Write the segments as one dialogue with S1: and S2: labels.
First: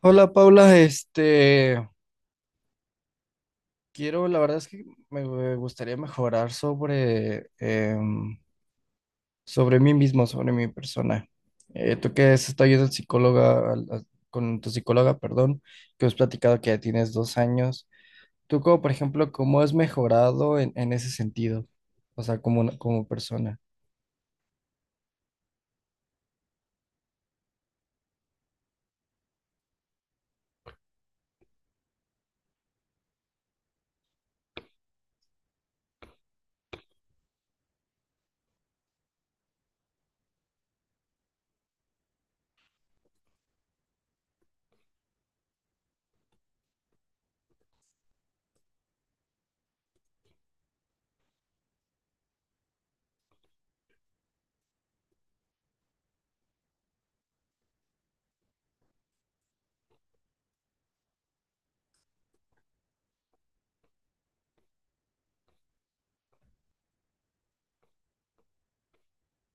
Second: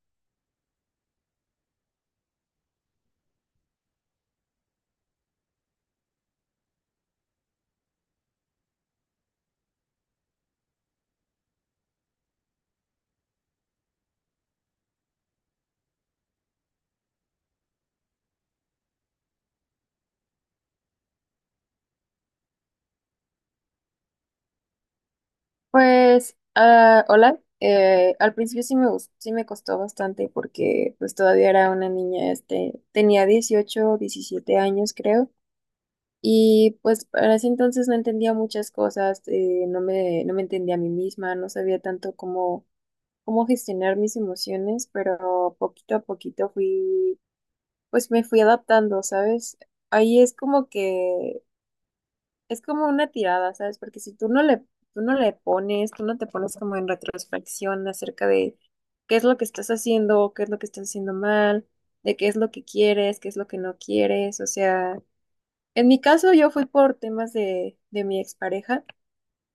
S1: Hola Paula, quiero, la verdad es que me gustaría mejorar sobre mí mismo, sobre mi persona. Tú que has estado yendo al psicóloga, con tu psicóloga, perdón, que has platicado que ya tienes 2 años. Tú como, por ejemplo, ¿cómo has mejorado en ese sentido? O sea, como, como persona.
S2: Pues, ah, hola. Al principio sí me costó bastante porque pues todavía era una niña, este, tenía 18, 17 años creo, y pues para ese entonces no entendía muchas cosas, no me entendía a mí misma, no sabía tanto cómo gestionar mis emociones, pero poquito a poquito pues me fui adaptando, ¿sabes? Ahí es como que es como una tirada, ¿sabes? Porque tú no te pones como en retrospección acerca de qué es lo que estás haciendo, qué es lo que estás haciendo mal, de qué es lo que quieres, qué es lo que no quieres. O sea, en mi caso yo fui por temas de mi expareja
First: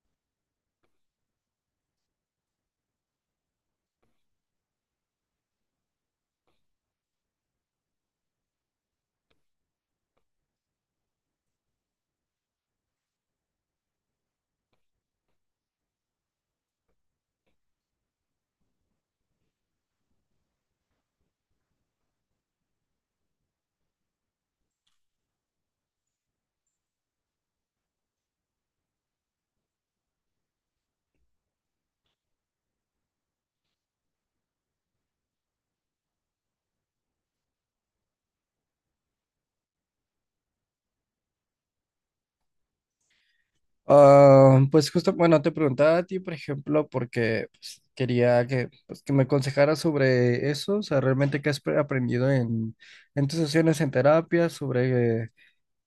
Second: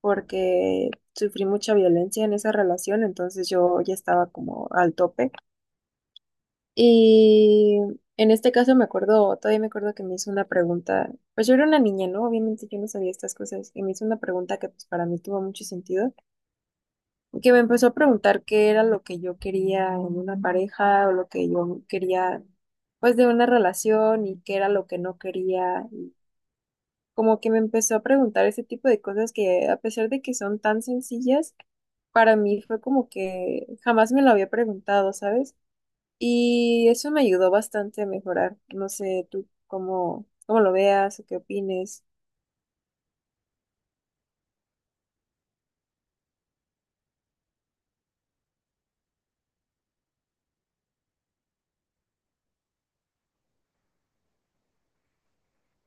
S2: porque sufrí mucha violencia en esa relación, entonces yo ya estaba como al tope. Y en este caso me acuerdo, todavía me acuerdo que me hizo una pregunta, pues yo era una niña, ¿no? Obviamente yo no sabía estas cosas y me hizo una pregunta que pues para mí tuvo mucho sentido, que me empezó a preguntar qué era lo que yo quería en una pareja o lo que yo quería pues de una relación y qué era lo que no quería. Y como que me empezó a preguntar ese tipo de cosas que a pesar de que son tan sencillas, para mí fue como que jamás me lo había preguntado, ¿sabes? Y eso me ayudó bastante a mejorar. No sé tú cómo, cómo lo veas o qué opines.
S1: Ah, pues justo, bueno, te preguntaba a ti, por ejemplo, porque pues, quería que me aconsejaras sobre eso, o sea, realmente qué has aprendido en tus sesiones en terapia, sobre,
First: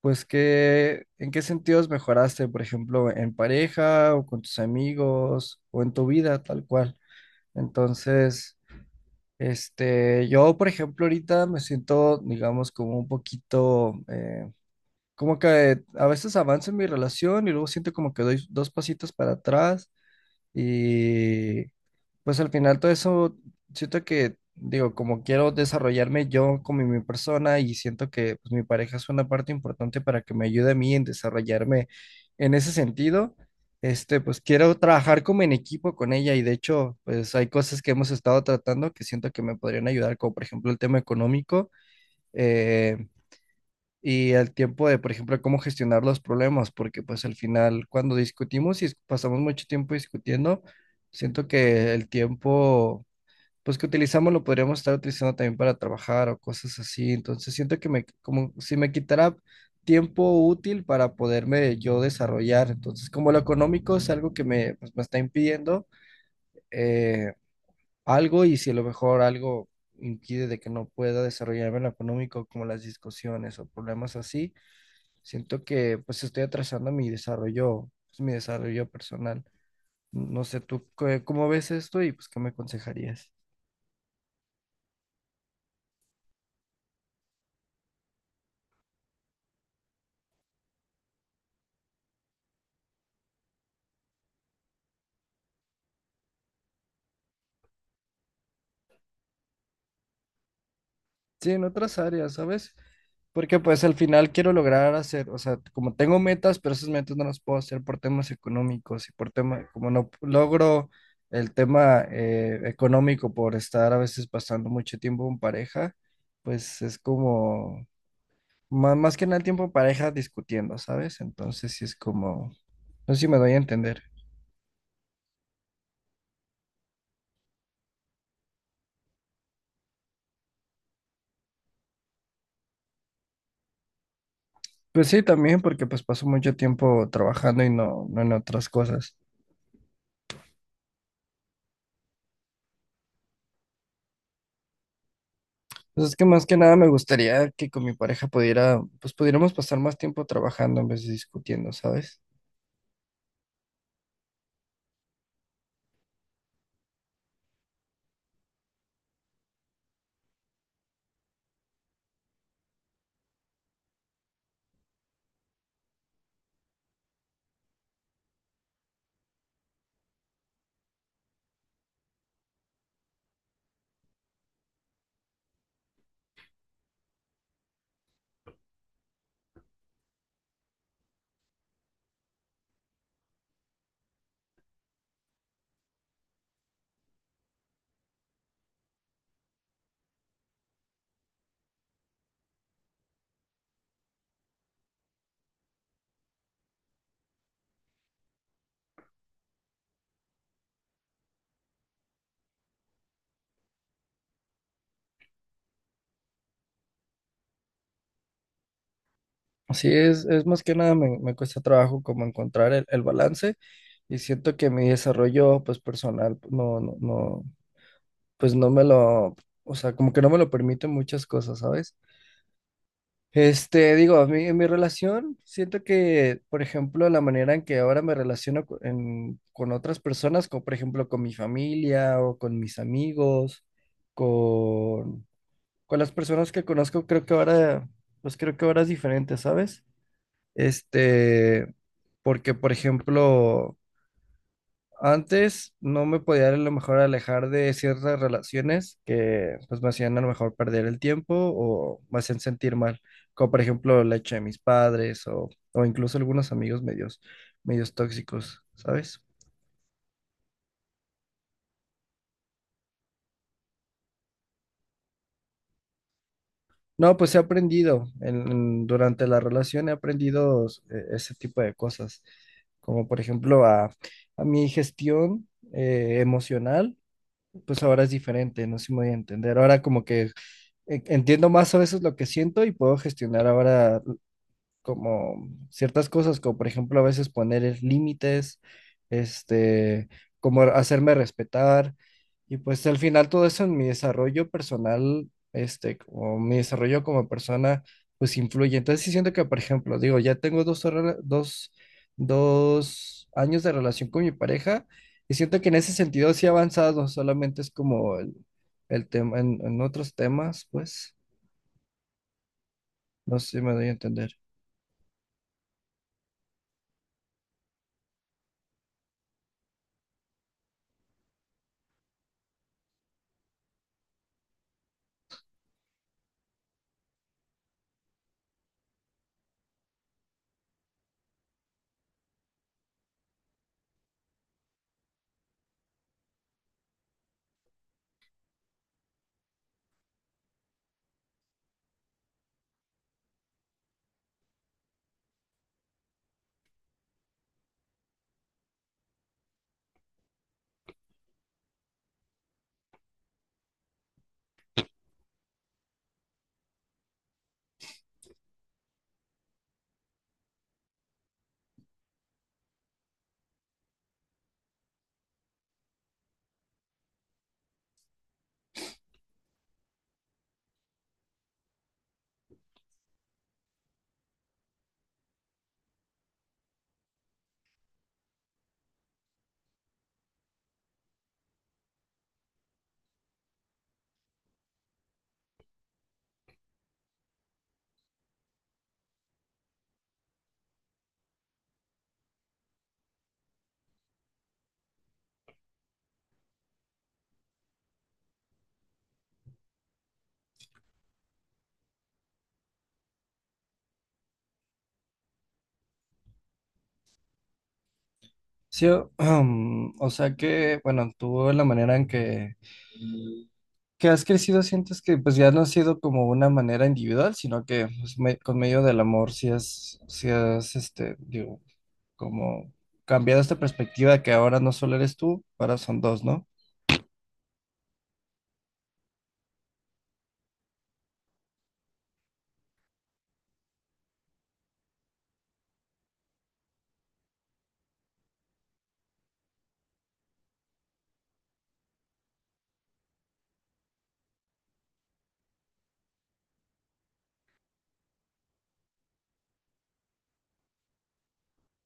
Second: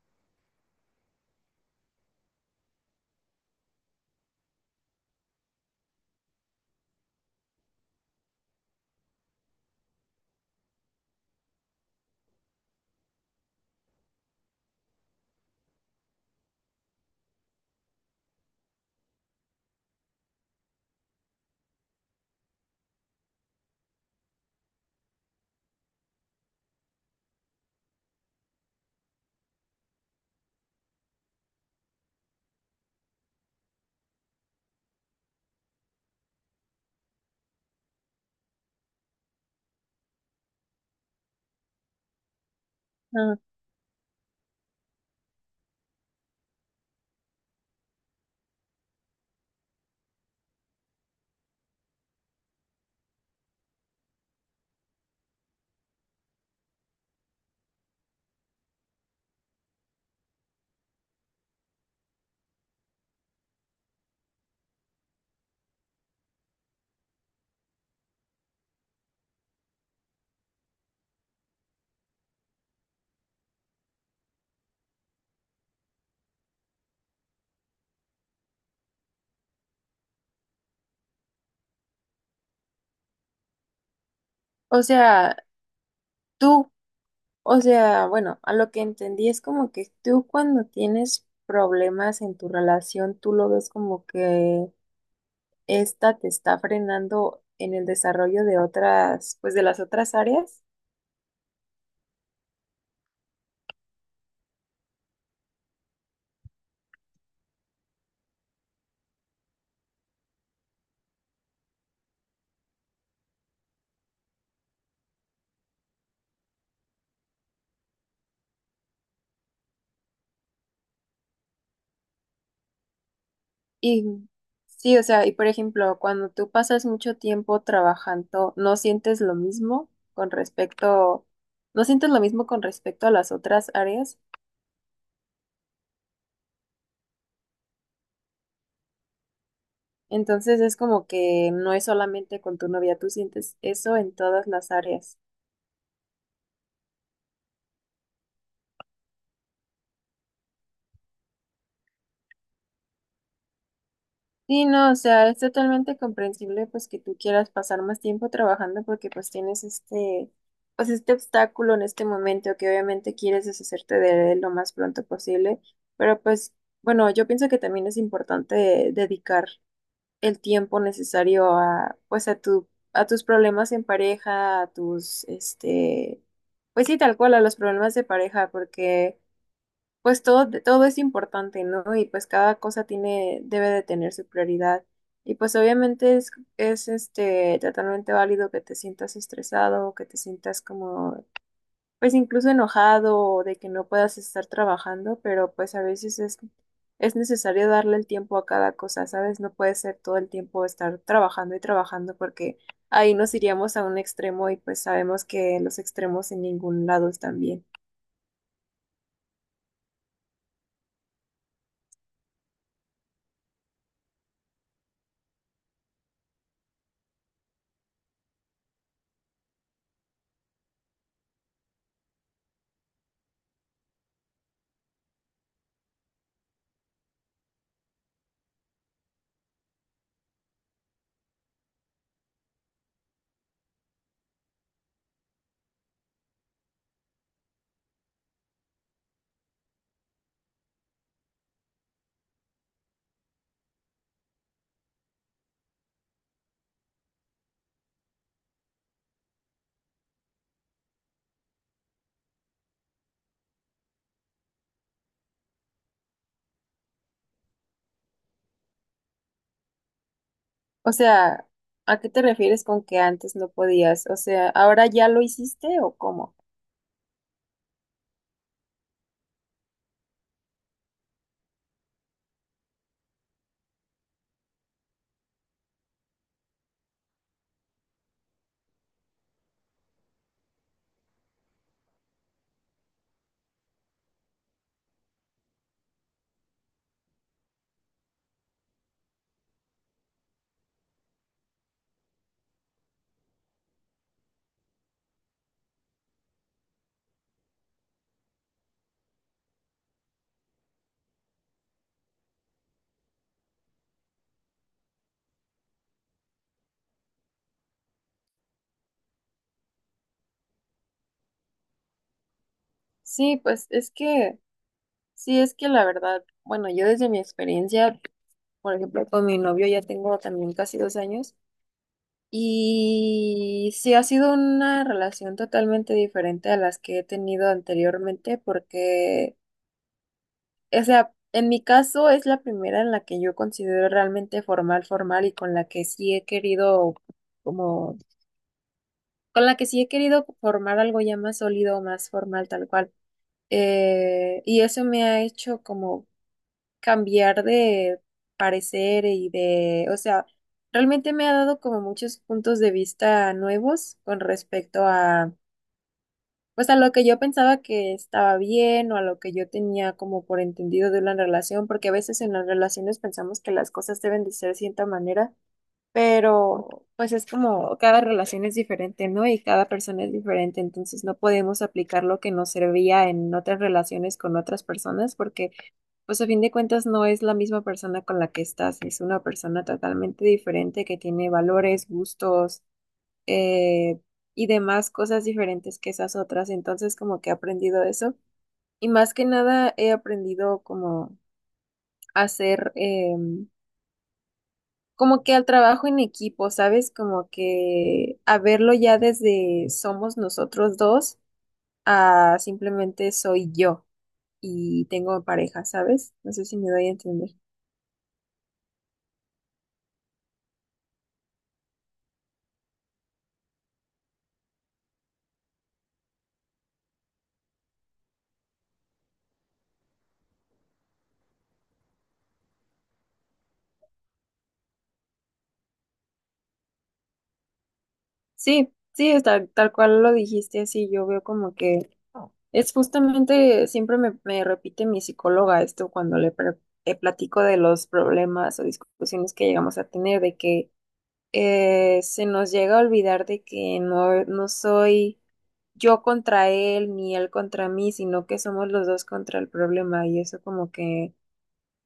S1: pues, en qué sentidos mejoraste, por ejemplo, en pareja o con tus amigos o en tu vida, tal cual. Entonces, yo, por ejemplo, ahorita me siento, digamos, como un poquito, como que a veces avanzo en mi relación y luego siento como que doy dos pasitos para atrás y pues al final todo eso siento que, digo, como quiero desarrollarme yo como mi persona y siento que pues, mi pareja es una parte importante para que me ayude a mí en desarrollarme en ese sentido. Pues quiero trabajar como en equipo con ella y de hecho pues hay cosas que hemos estado tratando que siento que me podrían ayudar, como por ejemplo el tema económico. Eh,
S2: Ah,
S1: y al tiempo de, por ejemplo, cómo gestionar los problemas, porque pues al final cuando discutimos y pasamos mucho tiempo discutiendo, siento que el tiempo pues que utilizamos lo podríamos estar utilizando también para trabajar o cosas así, entonces siento que me como si me quitara tiempo útil para poderme yo desarrollar, entonces como lo económico es algo que me, pues, me está impidiendo eh, algo y si a lo mejor algo impide de que no pueda desarrollarme en lo económico, como las discusiones o problemas así, siento que pues estoy atrasando mi desarrollo, pues, mi desarrollo personal. No sé tú cómo ves esto y pues qué me aconsejarías.
S2: o sea, tú, o sea, bueno, a lo que entendí es como que tú cuando tienes problemas en tu relación, tú lo ves como que esta te está frenando en el desarrollo de otras, pues de las otras áreas.
S1: Sí, en otras áreas, ¿sabes? Porque pues al final quiero lograr hacer, o sea, como tengo metas, pero esas metas no las puedo hacer por temas económicos y por tema, como no logro el tema económico por estar a veces pasando mucho tiempo en pareja, pues es como, más que nada el tiempo en pareja discutiendo, ¿sabes? Entonces sí es como, no sé si me doy a entender.
S2: Y sí, o sea, y por ejemplo, cuando tú pasas mucho tiempo trabajando, ¿no sientes lo mismo con respecto, no sientes lo mismo con respecto a las otras áreas?
S1: Pues sí, también porque pues paso mucho tiempo trabajando y no en otras cosas.
S2: Entonces es como que no es solamente con tu novia, tú sientes eso en todas las áreas.
S1: Pues es que más que nada me gustaría que con mi pareja pudiera, pues pudiéramos pasar más tiempo trabajando en vez de discutiendo, ¿sabes?
S2: Sí, no, o sea, es totalmente comprensible pues que tú quieras pasar más tiempo trabajando porque pues tienes este, pues este obstáculo en este momento que obviamente quieres deshacerte de él lo más pronto posible, pero pues bueno, yo pienso que también es importante dedicar el tiempo necesario a pues a tus problemas en pareja, a tus este, pues sí, tal cual, a los problemas de pareja porque pues todo, todo es importante, ¿no? Y pues cada cosa tiene, debe de tener su prioridad. Y pues obviamente es este totalmente válido que te sientas estresado, que te sientas como, pues incluso enojado o de que no puedas estar trabajando, pero pues a veces es necesario darle el tiempo a cada cosa, ¿sabes? No puede ser todo el tiempo estar trabajando y trabajando porque ahí nos iríamos a un extremo y pues sabemos que los extremos en ningún lado están bien.
S1: Así es más que nada me cuesta trabajo como encontrar el balance y siento que mi desarrollo pues personal no, pues no me lo, o sea, como que no me lo permiten muchas cosas, ¿sabes? Digo, a mí en mi relación, siento que, por ejemplo, la manera en que ahora me relaciono con otras personas, como por ejemplo con mi familia o con mis amigos, con, con las personas que conozco, creo que ahora, pues creo que ahora es diferente, ¿sabes? Este, Porque, por ejemplo, antes no me podía a lo mejor alejar de ciertas relaciones que pues me hacían a lo mejor perder el tiempo o me hacían sentir mal, como por ejemplo la hecha de mis padres o incluso algunos amigos medios tóxicos, ¿sabes?
S2: O sea, ¿a qué te refieres con que antes no podías? O sea, ¿ahora ya lo hiciste o cómo?
S1: No, pues he aprendido durante la relación he aprendido ese tipo de cosas, como por ejemplo a mi gestión emocional, pues ahora es diferente, no sé si me voy a entender, ahora como que entiendo más a veces lo que siento y puedo gestionar ahora como ciertas cosas, como por ejemplo a veces poner límites, este, como hacerme respetar. Y pues al final todo eso en mi desarrollo personal, o mi desarrollo como persona, pues influye. Entonces sí siento que, por ejemplo, digo, ya tengo dos años de relación con mi pareja y siento que en ese sentido sí he avanzado, solamente es como el tema, en otros temas, pues.
S2: Sí,
S1: No sé si me doy a entender.
S2: sí, es que la verdad, bueno, yo desde mi experiencia, por ejemplo, con mi novio ya tengo también casi 2 años y sí ha sido una relación totalmente diferente a las que he tenido anteriormente porque, o sea, en mi caso es la primera en la que yo considero realmente formal, formal y como con la que sí he querido formar algo ya más sólido, más formal, tal cual. Y eso me ha hecho como cambiar de parecer y de, o sea, realmente me ha dado como muchos puntos de vista nuevos con respecto a, pues a lo que yo pensaba que estaba bien o a lo que yo tenía como por entendido de una relación, porque a veces en las relaciones pensamos que las cosas deben de ser de cierta manera pero pues es como cada relación es diferente, ¿no? Y cada persona es diferente, entonces no podemos aplicar lo que nos servía en otras relaciones con otras personas porque pues a fin de cuentas no es la misma persona con la que estás, es una persona totalmente diferente que tiene valores, gustos, eh, y demás cosas diferentes que esas otras, entonces como que he aprendido eso y más que nada he aprendido como hacer em, como que al trabajo en equipo, ¿sabes? Como que a verlo ya desde somos nosotros dos a simplemente soy yo y tengo pareja, ¿sabes? No sé si me doy a entender.
S1: Sí, o sea que, bueno, tú la manera en que has crecido sientes que pues ya no ha sido como una manera individual, sino que pues, con medio del amor sí has, digo, como cambiado esta perspectiva que ahora no solo eres tú, ahora son dos, ¿no?
S2: Sí, sí, es tal cual lo dijiste así, yo veo como que es justamente, siempre me repite mi psicóloga esto cuando platico de los problemas o discusiones que llegamos a tener, de que se nos llega a olvidar de que no soy yo contra él ni él contra mí, sino que somos los dos contra el problema y eso como que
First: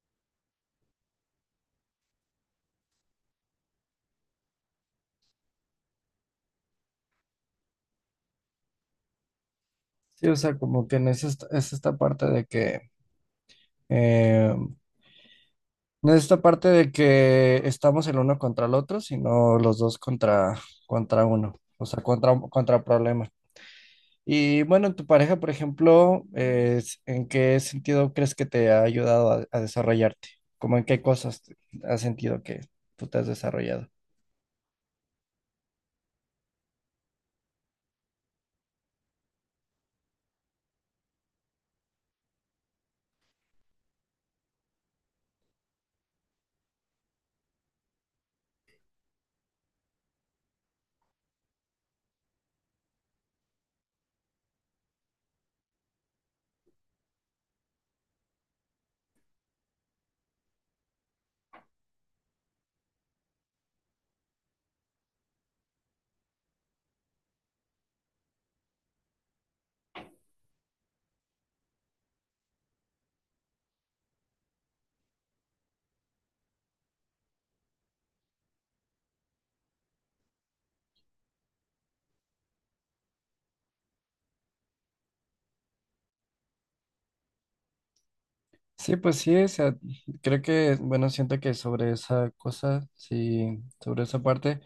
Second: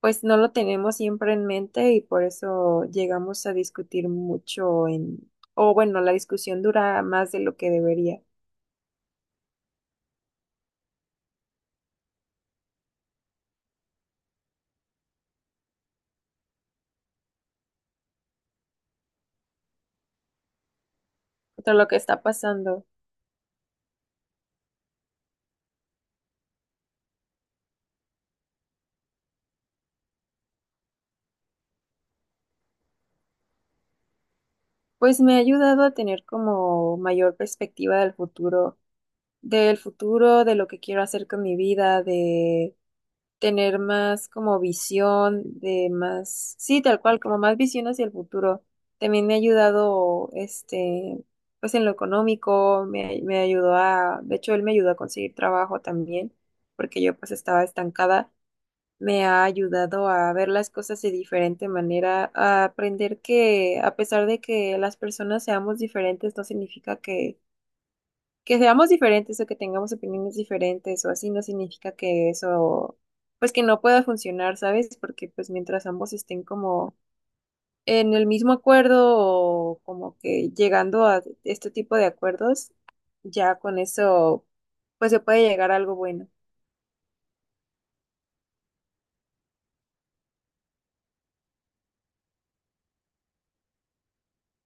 S2: pues no lo tenemos siempre en mente y por eso llegamos a discutir mucho en, o bueno, la discusión dura más de lo que debería,
S1: Sí, o sea, como que en esa es esta parte de que, eh, no es esta parte de que estamos el uno contra el otro, sino los dos contra uno,
S2: de
S1: o
S2: lo que
S1: sea,
S2: está
S1: contra
S2: pasando.
S1: problemas. Y bueno, tu pareja, por ejemplo, ¿en qué sentido crees que te ha ayudado a desarrollarte? ¿Cómo en qué cosas has sentido que tú te has desarrollado?
S2: Pues me ha ayudado a tener como mayor perspectiva del futuro, de lo que quiero hacer con mi vida, de tener más como visión, de más, sí, tal cual, como más visión hacia el futuro. También me ha ayudado, este, pues en lo económico, me ayudó a, de hecho, él me ayudó a conseguir trabajo también, porque yo pues estaba estancada, me ha ayudado a ver las cosas de diferente manera, a aprender que a pesar de que las personas seamos diferentes, no significa que seamos diferentes o que tengamos opiniones diferentes o así, no significa que eso, pues que no pueda funcionar, ¿sabes? Porque pues mientras ambos estén como en el mismo acuerdo o como que llegando a este tipo de acuerdos, ya con eso, pues se puede llegar a algo bueno.
S1: Sí, pues sí, o sea, creo que, bueno, siento que sobre esa cosa, sí, sobre esa parte,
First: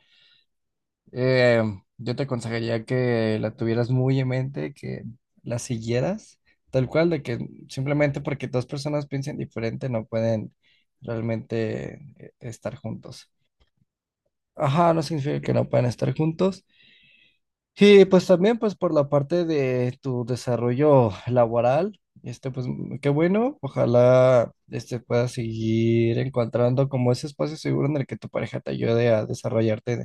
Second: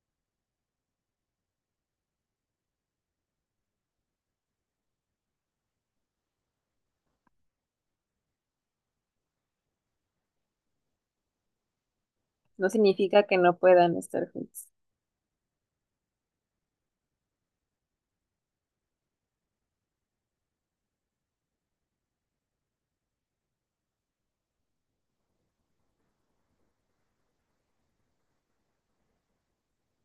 S1: eh, yo te aconsejaría que la tuvieras muy en mente, que la siguieras, tal cual, de que simplemente porque dos personas piensen diferente no pueden realmente
S2: No
S1: estar
S2: significa
S1: juntos.
S2: que no puedan estar juntos.
S1: Ajá, no significa que no puedan estar juntos. Y pues también pues por la parte de tu desarrollo laboral, este pues qué bueno, ojalá este puedas seguir encontrando como ese espacio seguro en el que tu pareja te ayude a desarrollarte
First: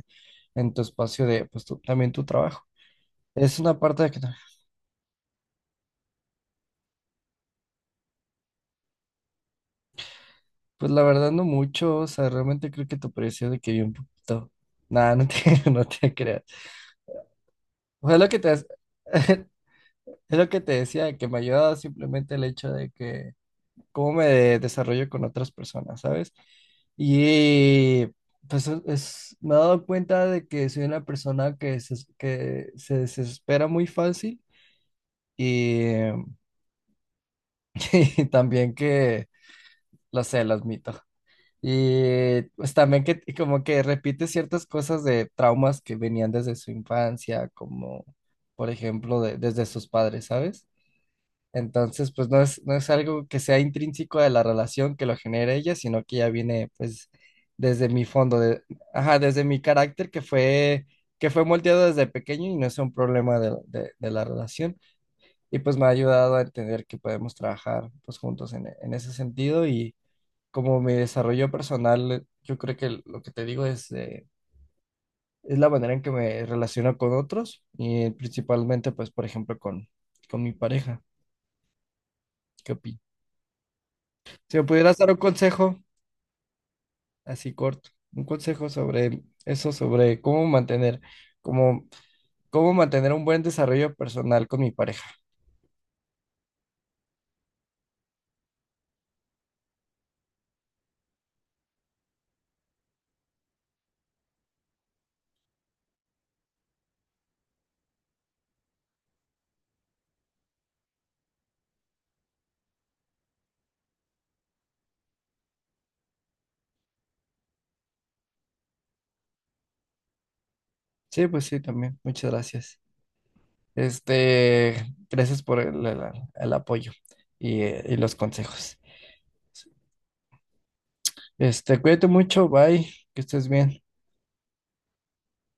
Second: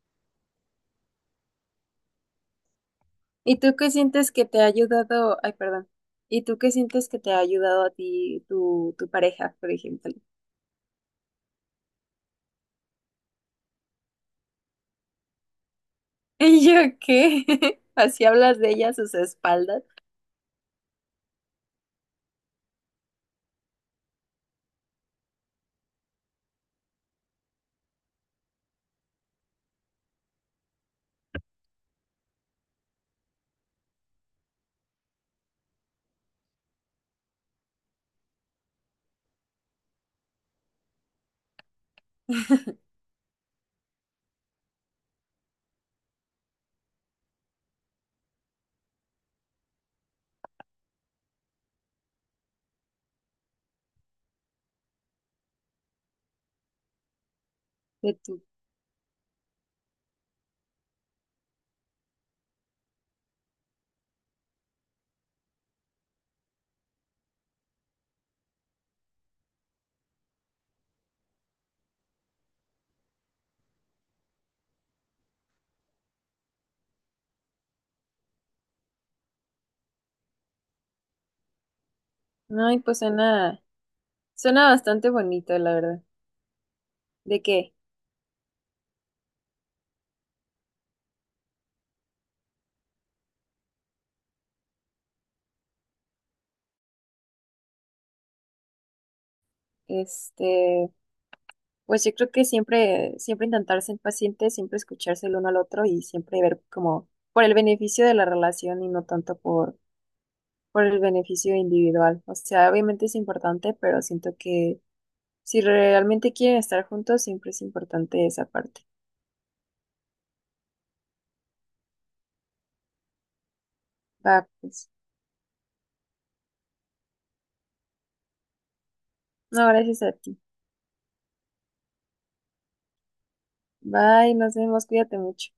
S1: en tu espacio de también tu trabajo. Es
S2: ¿Y tú
S1: una
S2: qué
S1: parte de que
S2: sientes que te ha ayudado? Ay, perdón. ¿Y tú qué sientes que te ha ayudado a ti tu, tu pareja, por ejemplo?
S1: pues la verdad no mucho, o sea, realmente creo que tu pareció de que vi un poquito. Nada, no te, no te creas.
S2: ¿Y yo qué?
S1: Fue
S2: Así
S1: lo que te,
S2: hablas
S1: es
S2: de ella a sus espaldas,
S1: lo que te decía, que me ayuda simplemente el hecho de que cómo me desarrollo con otras personas, ¿sabes? Y pues me he dado cuenta de que soy una persona que se desespera muy fácil y, y también que, lo sé, lo admito. Y pues también que y como que repite ciertas cosas de traumas que venían desde su infancia, como por ejemplo desde sus padres, ¿sabes? Entonces, pues no es algo que sea intrínseco de la relación que lo genere ella, sino que ya viene pues desde mi
S2: de
S1: fondo,
S2: tu.
S1: de, ajá, desde mi carácter que fue moldeado desde pequeño y no es un problema de la relación. Y pues me ha ayudado a entender que podemos trabajar pues juntos en ese sentido y como mi desarrollo personal, yo creo que lo que te digo es la manera en que me relaciono con otros y principalmente pues por ejemplo con mi pareja. ¿Qué
S2: Ay, pues
S1: opinas?
S2: suena,
S1: Si me
S2: suena
S1: pudieras
S2: bastante
S1: dar un
S2: bonito, la
S1: consejo,
S2: verdad. ¿De
S1: así
S2: qué?
S1: corto, un consejo sobre eso, sobre cómo mantener, cómo, cómo mantener un buen desarrollo personal con mi pareja.
S2: Este, pues yo creo que siempre, siempre intentar ser paciente, siempre escucharse el uno al otro y siempre ver como por el beneficio de la relación y no tanto por el beneficio individual. O sea, obviamente es importante, pero siento que si realmente quieren estar juntos, siempre es importante esa parte.
S1: Sí, pues sí, también. Muchas gracias.
S2: Va,
S1: Este,
S2: pues.
S1: Gracias por el apoyo y los consejos.
S2: No, gracias a ti.
S1: Cuídate mucho, bye, que estés bien.
S2: Bye, nos vemos, cuídate mucho.